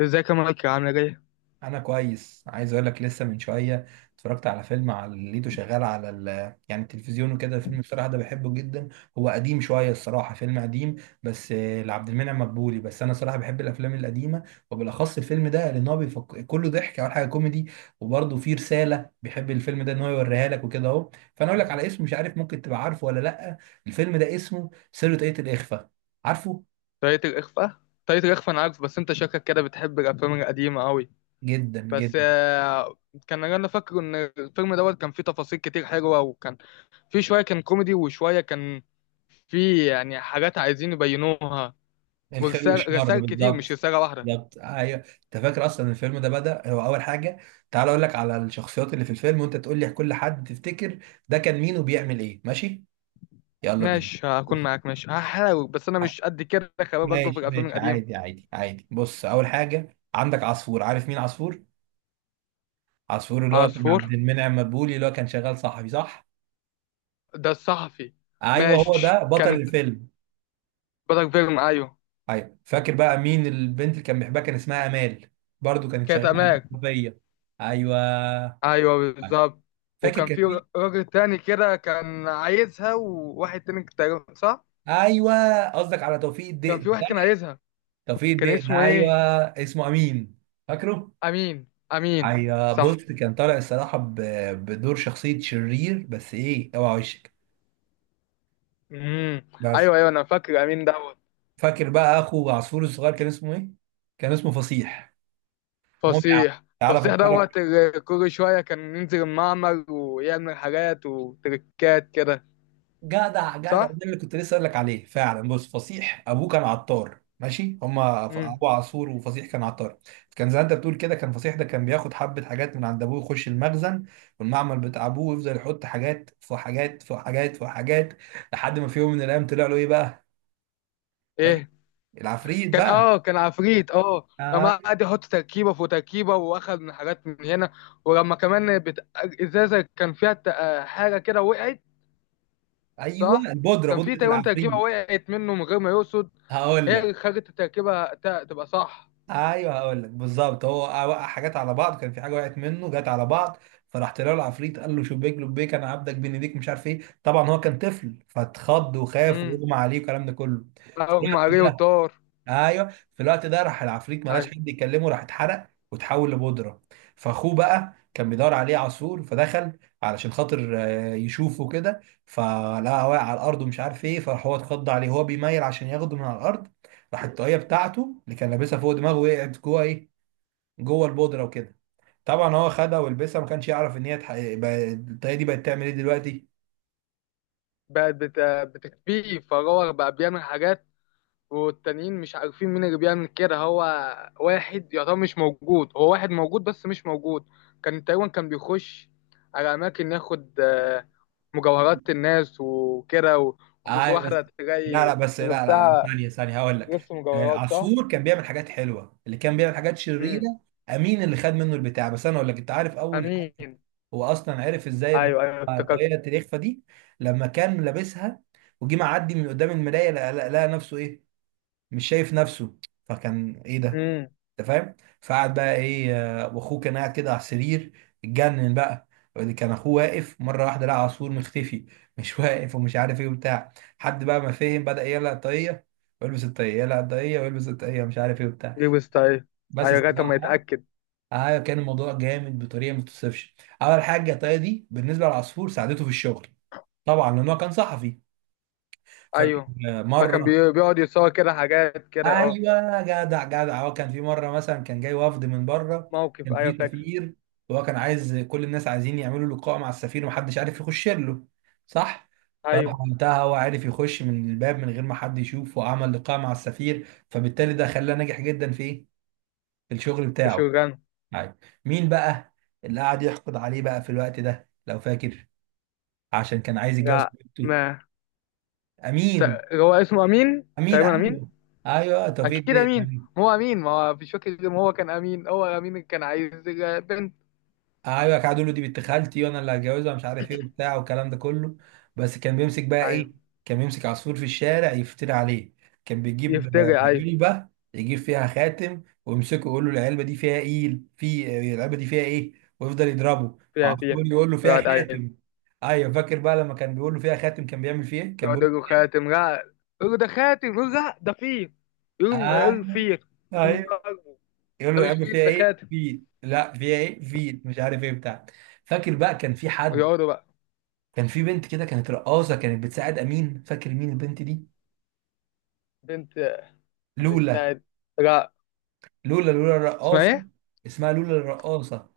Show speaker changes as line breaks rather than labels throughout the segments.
ازيك يا مايكل؟ عامله ايه؟
انا كويس. عايز اقول لك لسه من شويه اتفرجت على فيلم، على لقيته شغال على يعني التلفزيون وكده. الفيلم بصراحه ده بحبه جدا، هو قديم شويه الصراحه، فيلم قديم بس لعبد المنعم مدبولي. بس انا صراحه بحب الافلام القديمه، وبالاخص الفيلم ده لان هو كله ضحك. اول حاجه كوميدي، وبرضه فيه رساله بيحب الفيلم ده ان هو يوريها لك وكده اهو. فانا اقول لك على اسم، مش عارف ممكن تبقى عارفه ولا لا. الفيلم ده اسمه سر طاقية الاخفاء. عارفه؟
طريقه الاخفاء. طريقه الاخفاء انا عارف، بس انت شكلك كده بتحب الافلام القديمه قوي.
جدا
بس
جدا.
آه، كان انا فاكر ان الفيلم دوت كان فيه تفاصيل كتير حلوه، وكان فيه شويه كان كوميدي، وشويه كان فيه يعني حاجات عايزين يبينوها.
الخير
ورسائل،
والشر
كتير، مش
بالظبط.
رساله واحده.
بالظبط، ايوه. انت فاكر اصلا الفيلم ده بدأ هو اول حاجه؟ تعال اقول لك على الشخصيات اللي في الفيلم وانت تقول لي كل حد تفتكر ده كان مين وبيعمل ايه، ماشي؟ يلا بينا.
ماشي، هكون
بص،
معاك. ماشي، هحاول، بس انا مش قد كده خبير برضه في
ماشي
الافلام
ماشي،
القديمه.
عادي عادي عادي. بص، اول حاجه عندك عصفور. عارف مين عصفور؟ عصفور اللي هو كان عبد
عصفور.
المنعم مدبولي، اللي هو كان شغال صحفي، صح؟
ده الصحفي.
ايوه، هو
ماشي.
ده بطل
كانت،
الفيلم.
بدك فيلم، ايوه.
ايوه، فاكر بقى مين البنت اللي كان بيحبها؟ كان اسمها امال، برضو كانت
كانت
شغاله مع
امال.
الصحفيه. ايوه،
ايوه، بالظبط.
فاكر
وكان
كان
في
في.
راجل تاني كده كان عايزها، وواحد تاني تقريبا، صح.
ايوه، قصدك على توفيق
كان
الدقن،
في واحد كان
صح؟
عايزها.
توفيق
كان
الدقن،
اسمه
ايوه.
ايه؟
اسمه امين، فاكره؟
امين. امين،
ايوه، بص،
صح.
كان طالع الصراحه بدور شخصيه شرير، بس ايه، اوعى وشك.
امم
بس.
ايوه ايوه، انا فاكر امين دوت.
فاكر بقى اخو عصفور الصغير كان اسمه ايه؟ كان اسمه فصيح. المهم يا عم،
فصيح.
تعالى
فصيح دوت
افكرك.
اللي كل شويه كان ينزل المعمل ويعمل حاجات وتركات كده.
جدع جدع،
صح.
ده اللي كنت لسه اقول لك عليه فعلا. بص، فصيح ابوه كان عطار، ماشي. هما ابو
امم
عاشور وفصيح كان عطار. كان زي ما انت بتقول كده، كان فصيح ده كان بياخد حبه حاجات من عند ابوه، يخش المخزن والمعمل بتاع ابوه، ويفضل يحط حاجات في حاجات في حاجات في حاجات لحد ما في يوم من الايام طلع له ايه بقى؟ فاكر؟
ايه؟
العفريت
كان
بقى.
اه كان عفريت اه.
آه،
لما قعد يحط تركيبه فوق تركيبه، واخد من حاجات من هنا ولما كمان ازازه كان فيها حاجه كده وقعت.
ايوه
صح.
البودره،
كان في
بودره
تقريبا تركيبه
العفريت.
وقعت منه من غير ما يقصد.
هقول
هي
لك.
اللي خلت التركيبه تبقى صح.
ايوه، هقول لك بالظبط. هو وقع حاجات على بعض، كان في حاجه وقعت منه جت على بعض، فراح طلع له العفريت، قال له شبيك لبيك انا عبدك بين ايديك، مش عارف ايه. طبعا هو كان طفل، فاتخض وخاف
امم
واغمى عليه والكلام ده كله. في
اغمى
الوقت
عليه
ده.
وطار.
ايوه، في الوقت ده راح العفريت ملاش
ايوه.
حد يكلمه، راح اتحرق وتحول لبودره. فاخوه بقى كان بيدور عليه عصفور، فدخل علشان خاطر يشوفه كده، فلقى واقع على الارض ومش عارف ايه. فراح هو اتخض عليه، هو بيميل عشان ياخده من على الارض، راح الطاقيه بتاعته اللي كان لابسها فوق دماغه وقعت جوه ايه؟ جوه البودره وكده. طبعا هو خدها ولبسها، ما كانش يعرف ان هي الطاقيه دي بقت تعمل ايه دلوقتي.
بقت بتكفيه، فهو بقى بيعمل حاجات، والتانيين مش عارفين مين اللي بيعمل كده. هو واحد يعتبر مش موجود، هو واحد موجود بس مش موجود. كان تقريبا كان بيخش على اماكن ياخد مجوهرات الناس وكده و- وش
آه بس،
واحدة
لا لا
تلاقي
بس، لا لا لا،
لبسها
ثانية ثانية هقول لك.
لبس مجوهرات، صح؟
عصفور كان بيعمل حاجات حلوة، اللي كان بيعمل حاجات
امم
شريرة أمين، اللي خد منه البتاع. بس أنا أقول لك، أنت عارف أول حاجة
امين.
هو أصلا عرف إزاي إن
ايوه ايوه،
هو
افتكرت.
طاقية الإخفاء دي؟ لما كان لابسها وجي معدي من قدام المراية، لقى نفسه إيه؟ مش شايف نفسه. فكان إيه ده؟
امم
انت فاهم. فقعد بقى ايه، واخوه كان قاعد كده على السرير، اتجنن بقى اللي كان اخوه. واقف مره واحده، لقى عصفور مختفي مش واقف ومش عارف ايه وبتاع. حد بقى ما فهم، بدأ يقلق الطاقيه ويلبس الطاقيه، يقلق الطاقيه ويلبس الطاقيه، مش عارف ايه وبتاع.
جيب ستايل.
بس
ايوه، لغاية ما
الصراحه
يتأكد.
كان الموضوع جامد بطريقه ما تتوصفش. اول حاجه الطاقيه دي بالنسبه للعصفور ساعدته في الشغل، طبعا لان هو كان صحفي. فاكر؟
ايوه، فكان
مره.
بيقعد يتصور كده حاجات كده اه.
ايوه، جدع جدع. هو كان في مره مثلا كان جاي وفد من بره،
موقف،
كان
ايوه
في
فاكر.
سفير، وهو كان عايز كل الناس عايزين يعملوا لقاء مع السفير ومحدش عارف يخش له، صح؟ فراح
ايوه،
وقتها هو عارف يخش من الباب من غير ما حد يشوفه وعمل لقاء مع السفير، فبالتالي ده خلاه ناجح جدا في ايه؟ في الشغل
في
بتاعه.
شوغان.
عادي. مين بقى اللي قعد يحقد عليه بقى في الوقت ده لو فاكر؟ عشان كان عايز يتجوز
لا،
حبيبته.
ما
امين.
هو اسمه امين
امين،
تقريبا، امين.
ايوه. ايوه توفيق
اكيد
ده،
امين، هو امين، ما هو مش فاكر اسمه، هو كان امين، هو امين اللي كان عايز بنت.
ايوه. قعدوا يقولوا دي بنت خالتي وانا اللي هتجوزها، مش عارف ايه وبتاع والكلام ده كله. بس كان بيمسك بقى
ايوه.
ايه؟ كان بيمسك عصفور في الشارع يفتري عليه، كان بيجيب
يفتري، ايوه.
علبه، يجيب فيها خاتم ويمسكه يقول له العلبه دي فيها ايه؟ في العلبه دي فيها ايه؟ ويفضل يضربه،
فيها،
فعصفور يقول له فيها
يقعد، ايوه.
خاتم. ايوه. فاكر بقى لما كان بيقول له فيها خاتم كان بيعمل فيه ايه؟ كان
يقعد
بيقول
يقول له خاتم، لا، يقول له ده خاتم، يقول له لا ده فيل. يقوم يقول
ايوه
فيل. يقوم
ايوه.
ضربه.
يقول له
ده مش
العلبه
فيل،
فيها
ده
ايه؟
خاتم.
فيل. لا، فيها ايه؟ فيل. مش عارف ايه بتاع. فاكر بقى كان في حد،
ويقعدوا بقى.
كان في بنت كده كانت رقاصة، كانت بتساعد أمين. فاكر مين البنت دي؟
بنت
لولا
بتساعد. لا.
لولا لولا
اسمها
الرقاصة.
ايه؟
اسمها لولا الرقاصة،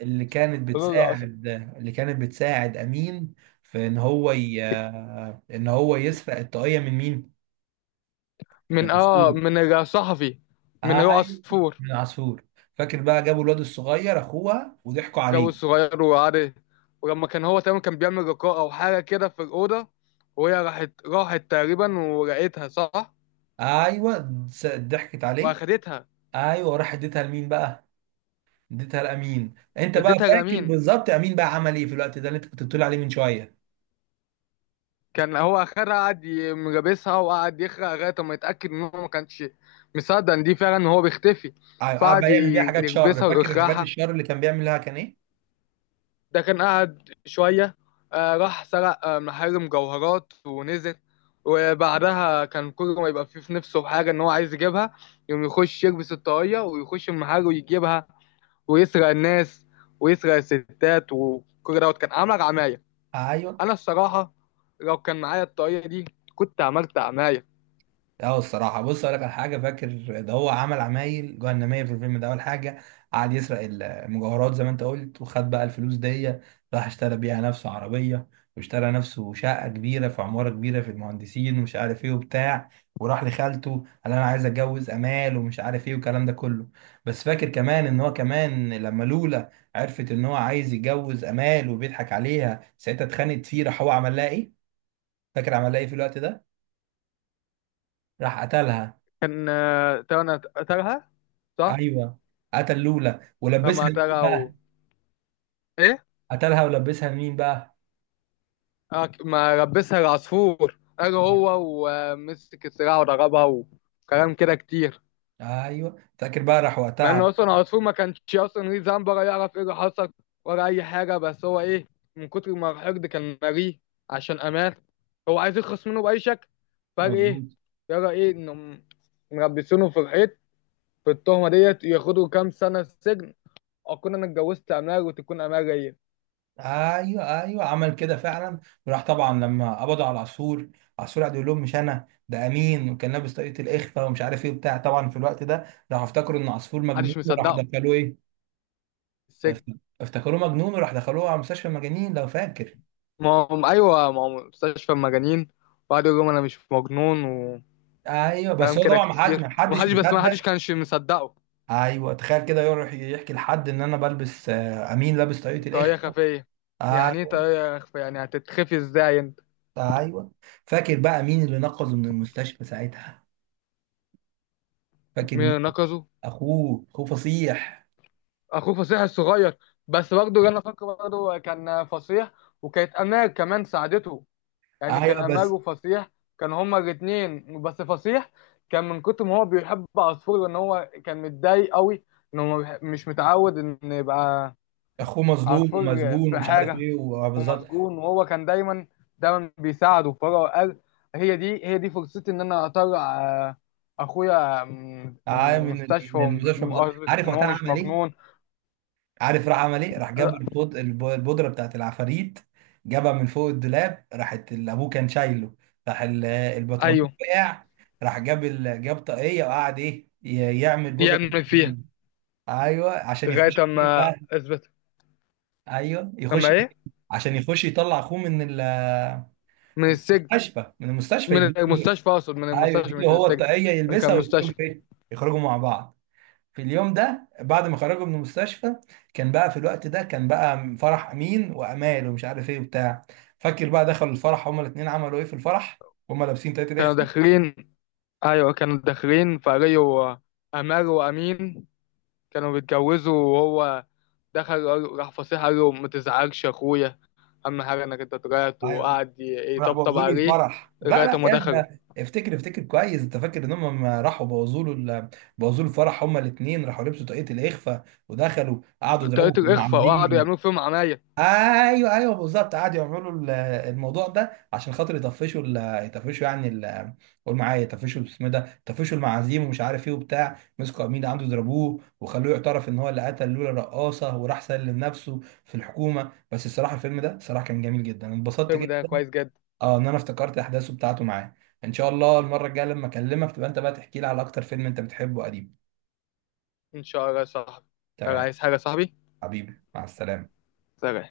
اللي كانت
جورج أس-.
بتساعد اللي كانت بتساعد أمين في إن هو إن هو يسرق الطاقية من مين؟ من
من اه
عصفور.
من الصحفي. من رؤى
أيوة،
عصفور.
من عصفور. فاكر بقى جابوا الواد الصغير أخوها وضحكوا
جو
عليه.
صغير وقعد. ولما كان هو تقريبا كان بيعمل لقاء او حاجه كده في الاوضه، وهي راحت تقريبا ولقيتها، صح.
أيوة، ضحكت عليه.
واخدتها.
أيوة. وراح اديتها لمين بقى؟ اديتها لأمين. أنت بقى
واديتها
فاكر
لامين.
بالظبط أمين بقى عمل إيه في الوقت ده اللي أنت كنت بتقول عليه من شوية؟
كان هو اخدها، قعد ملابسها، وقعد يخرق لغايه ما يتاكد ان هو ما كانش مصدق ان دي فعلا هو بيختفي.
قعد
فقعد
بقى يعمل بيها حاجات شر.
يلبسها
فاكر الحاجات
ويخرعها.
الشر اللي كان بيعمل لها كان ايه؟
ده كان قعد شوية، راح سرق محارم جوهرات ونزل. وبعدها كان كل ما يبقى فيه في نفسه حاجة إن هو عايز يجيبها، يقوم يخش يلبس الطاقية ويخش المحل ويجيبها، ويسرق الناس، ويسرق الستات، وكل دوت كان عامل عماية.
آه، ايوه.
أنا الصراحة لو كان معايا الطاقية دي كنت عملت عماية.
اه الصراحة، بص اقول لك على حاجة. فاكر؟ ده هو عمل عمايل جهنمية في الفيلم ده. أول حاجة قعد يسرق المجوهرات زي ما أنت قلت، وخد بقى الفلوس دي، راح اشترى بيها نفسه عربية، واشترى نفسه شقة كبيرة في عمارة كبيرة في المهندسين ومش عارف إيه وبتاع، وراح لخالته قال أنا عايز أتجوز أمال، ومش عارف إيه والكلام ده كله. بس فاكر كمان إن هو كمان لما لولا عرفت إن هو عايز يتجوز أمال وبيضحك عليها، ساعتها اتخانقت فيه. راح هو عمل لها إيه؟ فاكر عمل لها إيه في الوقت ده؟ راح قتلها.
كان ترى أنا ترها، صح؟
ايوه، قتل لولا. ولبسها
رمى
لمين
ترى و-.
بقى؟
إيه؟
قتلها ولبسها لمين بقى؟
ما لبسها العصفور قال هو، ومسك السلاح وضربها، وكلام كده كتير.
ايوه، فاكر بقى راح
مع ان
وقتها.
اصلا العصفور ما كانش اصلا ليه ذنب، ولا يعرف ايه اللي حصل، ولا اي حاجه. بس هو ايه، من كتر ما الحقد كان مريه عشان امان، هو عايز يخلص منه باي شكل. فقال ايه،
مظبوط.
يرى ايه انهم مربسينه في الحيط في التهمه ديت، ياخدوا كام سنه سجن، اكون انا اتجوزت امال وتكون امال ليا.
ايوه ايوه، عمل كده فعلا. وراح طبعا لما قبضوا على العصفور، العصفور قعد يقول لهم مش انا ده امين، وكان لابس طاقية الاخفاء ومش عارف ايه وبتاع. طبعا في الوقت ده راحوا افتكروا ان عصفور مجنون،
محدش
وراح
مصدقه.
دخلوه ايه؟
السجن.
افت- افتكروه مجنون وراح دخلوه على مستشفى المجانين، لو فاكر.
ما هم ايوه ما هم مستشفى المجانين، وقعد يقول لهم انا مش مجنون،
ايوه، بس
وكلام
هو
كده
طبعا ما حد
كتير،
ما حدش
ومحدش، ما حدش
مصدق.
كانش مصدقه.
ايوه، تخيل كده يروح يحكي لحد ان انا بلبس امين لابس طاقية
طريقه
الاخر.
خفيه. يعني ايه
ايوه
طريقه خفيه؟ يعني هتتخفي ازاي انت؟
ايوه. فاكر بقى مين اللي نقذه من المستشفى ساعتها؟ فاكر مين؟
مين نقصه؟
اخوه فصيح.
اخوه فصيح الصغير. بس برضه انا فاكر برضه كان فصيح وكانت امال كمان ساعدته، يعني كان
ايوه
امال
بس
وفصيح، كانوا هما الاتنين. بس فصيح كان من كتر ما هو بيحب عصفور، لان هو كان متضايق قوي ان هو مش متعود ان يبقى
اخوه مظلوم
عصفور
ومسجون
في
ومش عارف
حاجة
ايه، وبالظبط.
ومسجون، وهو كان دايما بيساعده، فهو قال: هي دي فرصتي إن أنا أطلع آه، أخويا من
ايوه، من ال-
مستشفى
من المستشفى بالظبط.
قصدي
عارف
إن
وقتها
هو مش
عمل ايه؟
مجنون.
عارف راح عمل ايه؟ راح جاب
لا.
البودره بتاعت العفاريت، جابها من فوق الدولاب راحت ابوه كان شايله، راح البطرمان
أيوه
وقع، راح جاب طاقيه، وقعد ايه يعمل بودره.
يعمل فيها.
ايوه، عشان
لغاية
يخش فين
أما
بقى؟
أثبت.
ايوه،
أما
يخش فين؟
إيه.
عشان يخش يطلع اخوه من ال-
من
من
السجن.
المستشفى من المستشفى
من
يديله.
المستشفى، أقصد من
ايوه،
المستشفى
يديله
مش من
هو
السجن.
الطاقيه
كان
يلبسها، ويخرجوا
مستشفى.
ايه؟ يخرجوا مع بعض. في اليوم ده بعد ما خرجوا من المستشفى كان بقى في الوقت ده كان بقى فرح امين وامال، ومش عارف ايه وبتاع. فاكر بقى دخلوا الفرح هما الاثنين، عملوا ايه في الفراح؟ هما لابسين تلاتة
كانوا
دخل.
داخلين. أيوه كانوا داخلين فقالوا أمال وأمين كانوا بيتجوزوا، وهو دخل قال- راح فصيح قال له ما تزعلش يا اخويا، اهم حاجه انك انت طلعت،
ايوه،
وقعد
راح
يطبطب
بوظوا له
عليه.
الفرح. لا
لغايه
لا
ما
يا
دخلوا.
ابني، افتكر افتكر كويس. انت فاكر ان هم لما راحوا بوظوا له ال- بوظوا له الفرح، هما الاثنين راحوا لبسوا طاقية الاخفاء ودخلوا قعدوا يضربوا
طريقه
في
الاخفاء، وقعدوا
المعازيم.
يعملوا فيهم عناية.
ايوه ايوه بالظبط. قعدوا يعملوا الموضوع ده عشان خاطر يطفشوا يطفشوا يعني قول معايا يطفشوا اسمه إيه ده، يطفشوا المعازيم ومش عارف ايه وبتاع. مسكوا امين عنده، ضربوه وخلوه يعترف ان هو اللي قتل لولا الرقاصه، وراح سلم نفسه في الحكومه. بس الصراحه الفيلم ده صراحه كان جميل جدا، انبسطت
الفيلم ده
جدا
كويس جدا.
اه ان انا افتكرت احداثه بتاعته معاه. ان شاء الله المره الجايه لما اكلمك تبقى انت بقى تحكي لي على اكتر فيلم انت بتحبه قديم.
ان شاء الله يا صاحبي. لو
تمام.
عايز حاجه يا صاحبي.
حبيبي، مع السلامه.
سلام.